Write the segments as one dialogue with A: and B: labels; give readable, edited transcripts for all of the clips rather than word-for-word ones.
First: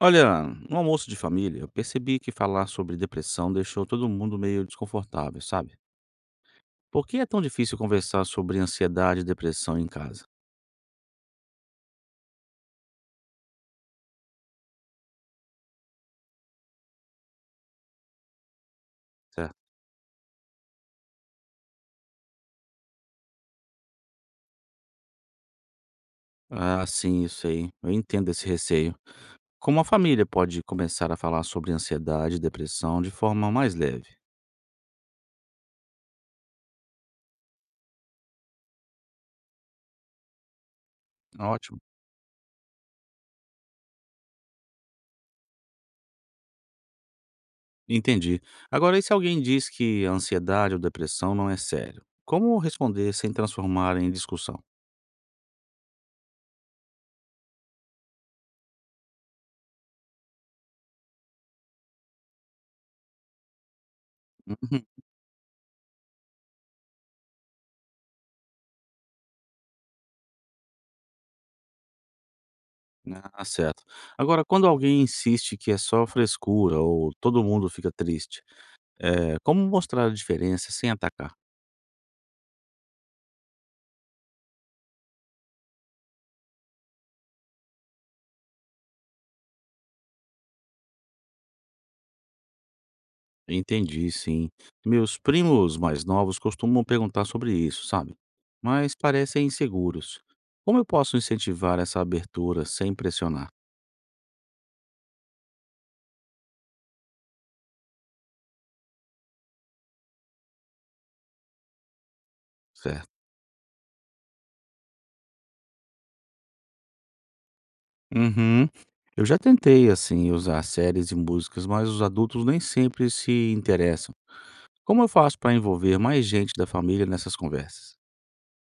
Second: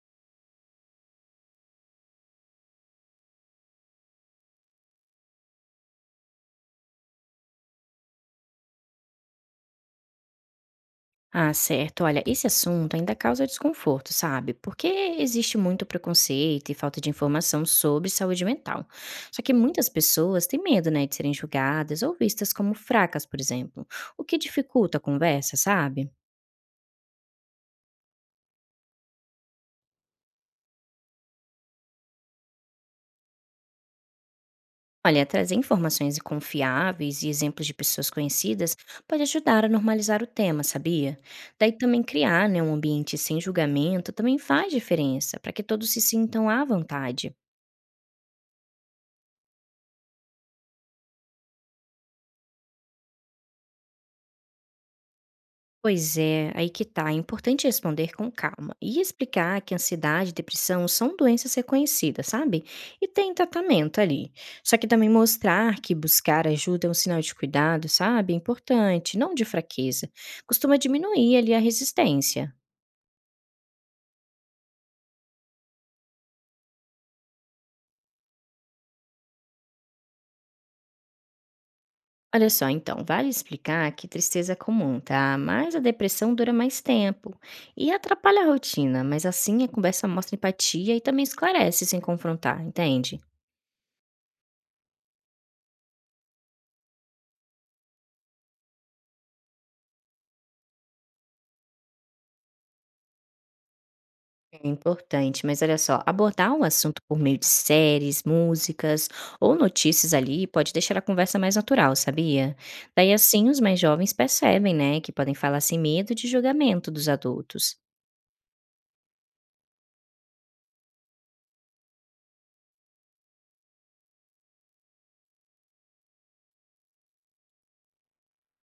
A: Olha, no almoço de família, eu percebi que falar sobre depressão deixou todo mundo meio desconfortável, sabe? Por que é tão difícil conversar sobre ansiedade e depressão em casa?
B: Ah, certo. Olha, esse assunto ainda causa desconforto, sabe? Porque existe muito preconceito e falta de informação sobre saúde mental. Só que
A: Certo?
B: muitas pessoas têm medo, né, de serem julgadas ou vistas como fracas, por exemplo, o que dificulta a conversa, sabe?
A: Ah, sim, isso aí. Eu entendo esse receio. Como a família pode começar a falar sobre ansiedade e depressão de forma mais leve?
B: Olha, trazer informações confiáveis e exemplos de pessoas conhecidas pode ajudar a normalizar o tema, sabia? Daí
A: Ótimo.
B: também criar, né, um ambiente sem julgamento também faz diferença, para que todos se sintam à vontade.
A: Entendi. Agora, e se alguém diz que a ansiedade ou depressão não é sério? Como responder sem transformar em discussão?
B: Pois é, aí que tá. É importante responder com calma e explicar que ansiedade e depressão são doenças reconhecidas, sabe? E tem tratamento ali. Só que também mostrar que buscar ajuda é um sinal de cuidado, sabe? É importante, não de fraqueza. Costuma diminuir ali a resistência.
A: Ah, certo. Agora, quando alguém insiste que é só frescura ou todo mundo fica triste, é como mostrar a diferença sem atacar?
B: Olha só, então, vale explicar que tristeza é comum, tá? Mas a depressão dura mais tempo e atrapalha a rotina, mas assim a conversa mostra empatia e também esclarece sem confrontar, entende?
A: Entendi, sim. Meus primos mais novos costumam perguntar sobre isso, sabe? Mas parecem inseguros. Como eu posso incentivar essa abertura sem pressionar?
B: É importante, mas olha só, abordar um assunto por meio de séries, músicas ou notícias ali pode deixar a conversa mais natural, sabia? Daí
A: Certo.
B: assim os mais jovens percebem, né, que podem falar sem medo de julgamento dos adultos.
A: Uhum. Eu já tentei, assim, usar séries e músicas, mas os adultos nem sempre se interessam. Como eu faço para envolver mais gente da família nessas conversas?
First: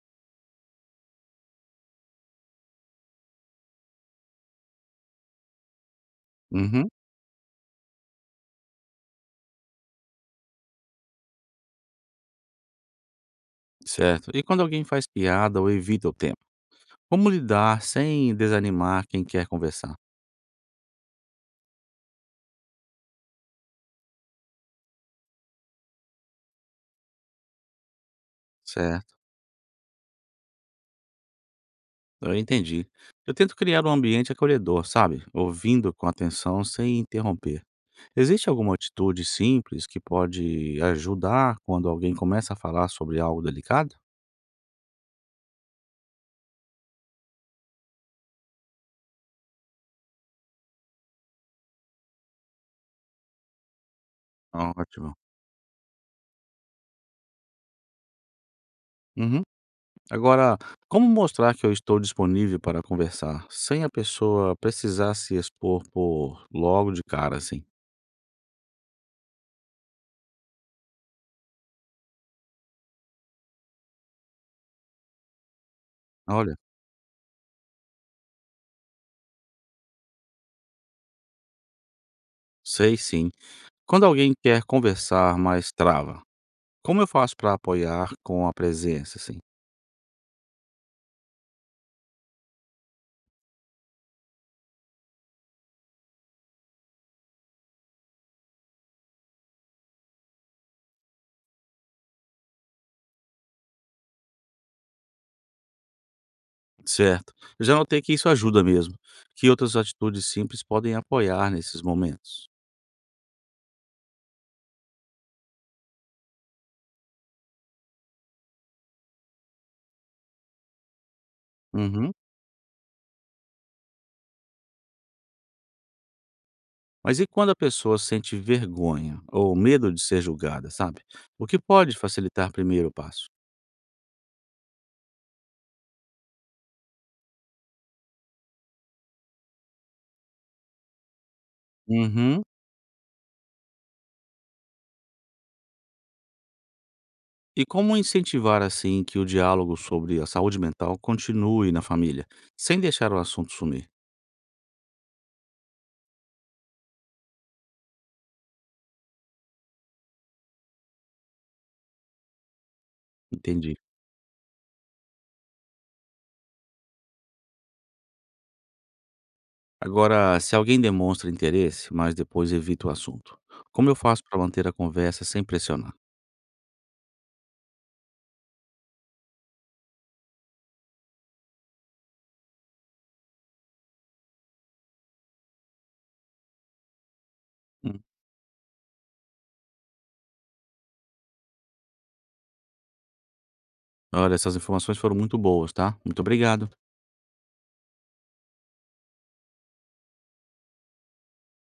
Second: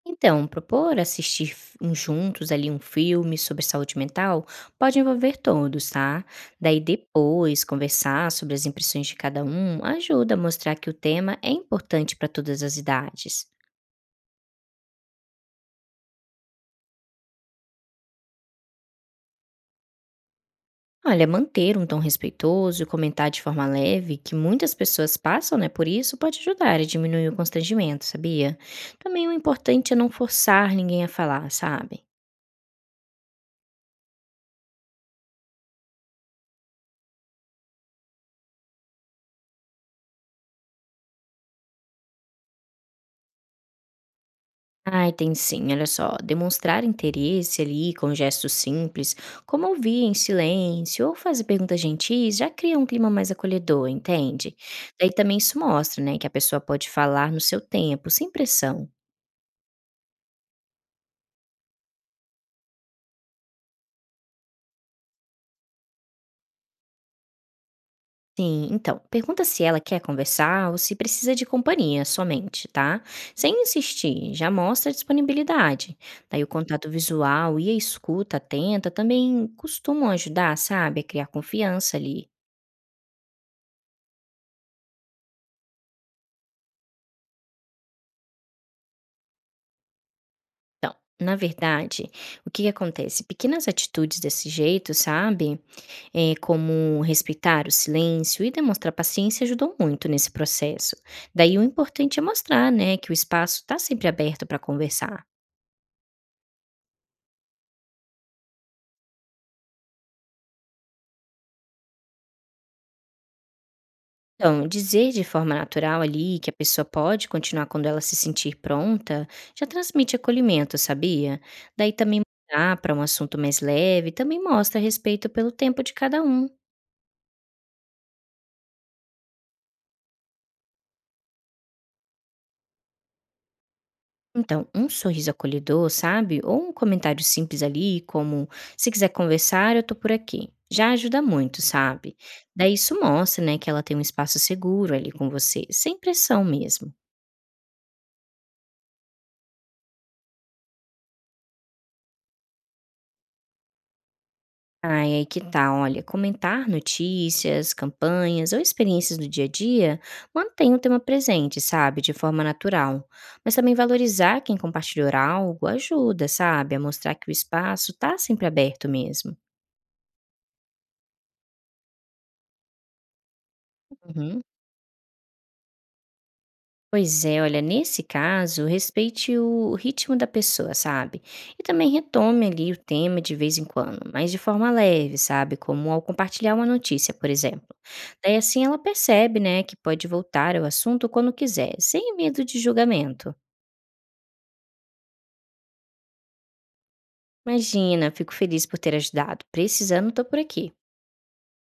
B: Então, propor assistir juntos ali um filme sobre saúde mental pode envolver todos, tá? Daí
A: Uhum.
B: depois conversar sobre as impressões de cada um ajuda a mostrar que o tema é importante para todas as idades.
A: Certo. E quando alguém faz piada ou evita o tema? Como lidar sem desanimar quem quer conversar?
B: Olha, manter um tom respeitoso e comentar de forma leve, que muitas pessoas passam, né, por isso, pode ajudar a diminuir o constrangimento, sabia?
A: Certo.
B: Também o importante é não forçar ninguém a falar, sabe?
A: Eu entendi. Eu tento criar um ambiente acolhedor, sabe? Ouvindo com atenção sem interromper. Existe alguma atitude simples que pode ajudar quando alguém começa a falar sobre algo delicado?
B: Ai, tem sim, olha só, demonstrar interesse ali com gestos simples, como ouvir em silêncio ou fazer perguntas gentis, já cria um clima mais acolhedor, entende? Daí
A: Ótimo.
B: também isso mostra, né, que a pessoa pode falar no seu tempo, sem pressão.
A: Uhum. Agora, como mostrar que eu estou disponível para conversar sem a pessoa precisar se expor por logo de cara, assim?
B: Sim, então, pergunta se ela quer conversar ou se precisa de companhia somente, tá? Sem insistir, já mostra disponibilidade. Daí o
A: Olha,
B: contato visual e a escuta atenta também costumam ajudar, sabe, a criar confiança ali.
A: sei sim. Quando alguém quer conversar, mas trava, como eu faço para apoiar com a presença, assim?
B: Então, na verdade, o que acontece? Pequenas atitudes desse jeito, sabe? É, como respeitar o silêncio e demonstrar paciência ajudam muito nesse processo. Daí o importante é mostrar, né, que o espaço está sempre aberto para conversar.
A: Certo. Eu já notei que isso ajuda mesmo, que outras atitudes simples podem apoiar nesses momentos.
B: Então, dizer de forma natural ali que a pessoa pode continuar quando ela se sentir pronta já transmite acolhimento, sabia? Daí
A: Uhum.
B: também mudar para um assunto mais leve também mostra respeito pelo tempo de cada um.
A: Mas e quando a pessoa sente vergonha ou medo de ser julgada, sabe? O que pode facilitar primeiro o passo?
B: Então, um sorriso acolhedor, sabe? Ou um comentário simples ali, como "se quiser conversar, eu tô por aqui". Já ajuda muito, sabe?
A: Uhum.
B: Daí isso mostra, né, que ela tem um espaço seguro ali com você, sem pressão mesmo.
A: E como incentivar, assim, que o diálogo sobre a saúde mental continue na família, sem deixar o assunto sumir?
B: Ai, aí que tá, olha, comentar notícias, campanhas ou experiências do dia a dia mantém o tema presente, sabe, de forma natural. Mas também
A: Entendi.
B: valorizar quem compartilhou algo ajuda, sabe, a mostrar que o espaço tá sempre aberto mesmo.
A: Agora, se alguém demonstra interesse, mas depois evita o assunto, como eu faço para
B: Uhum.
A: manter a conversa sem pressionar?
B: Pois é, olha, nesse caso, respeite o ritmo da pessoa, sabe? E também retome ali o tema de vez em quando, mas de forma leve, sabe? Como ao compartilhar uma notícia, por exemplo.
A: Hum,
B: Daí assim ela percebe, né, que pode voltar ao assunto quando quiser, sem medo de julgamento.
A: Olha, essas informações foram muito boas, tá? Muito obrigado.
B: Imagina, fico feliz por ter ajudado. Precisando, tô por aqui.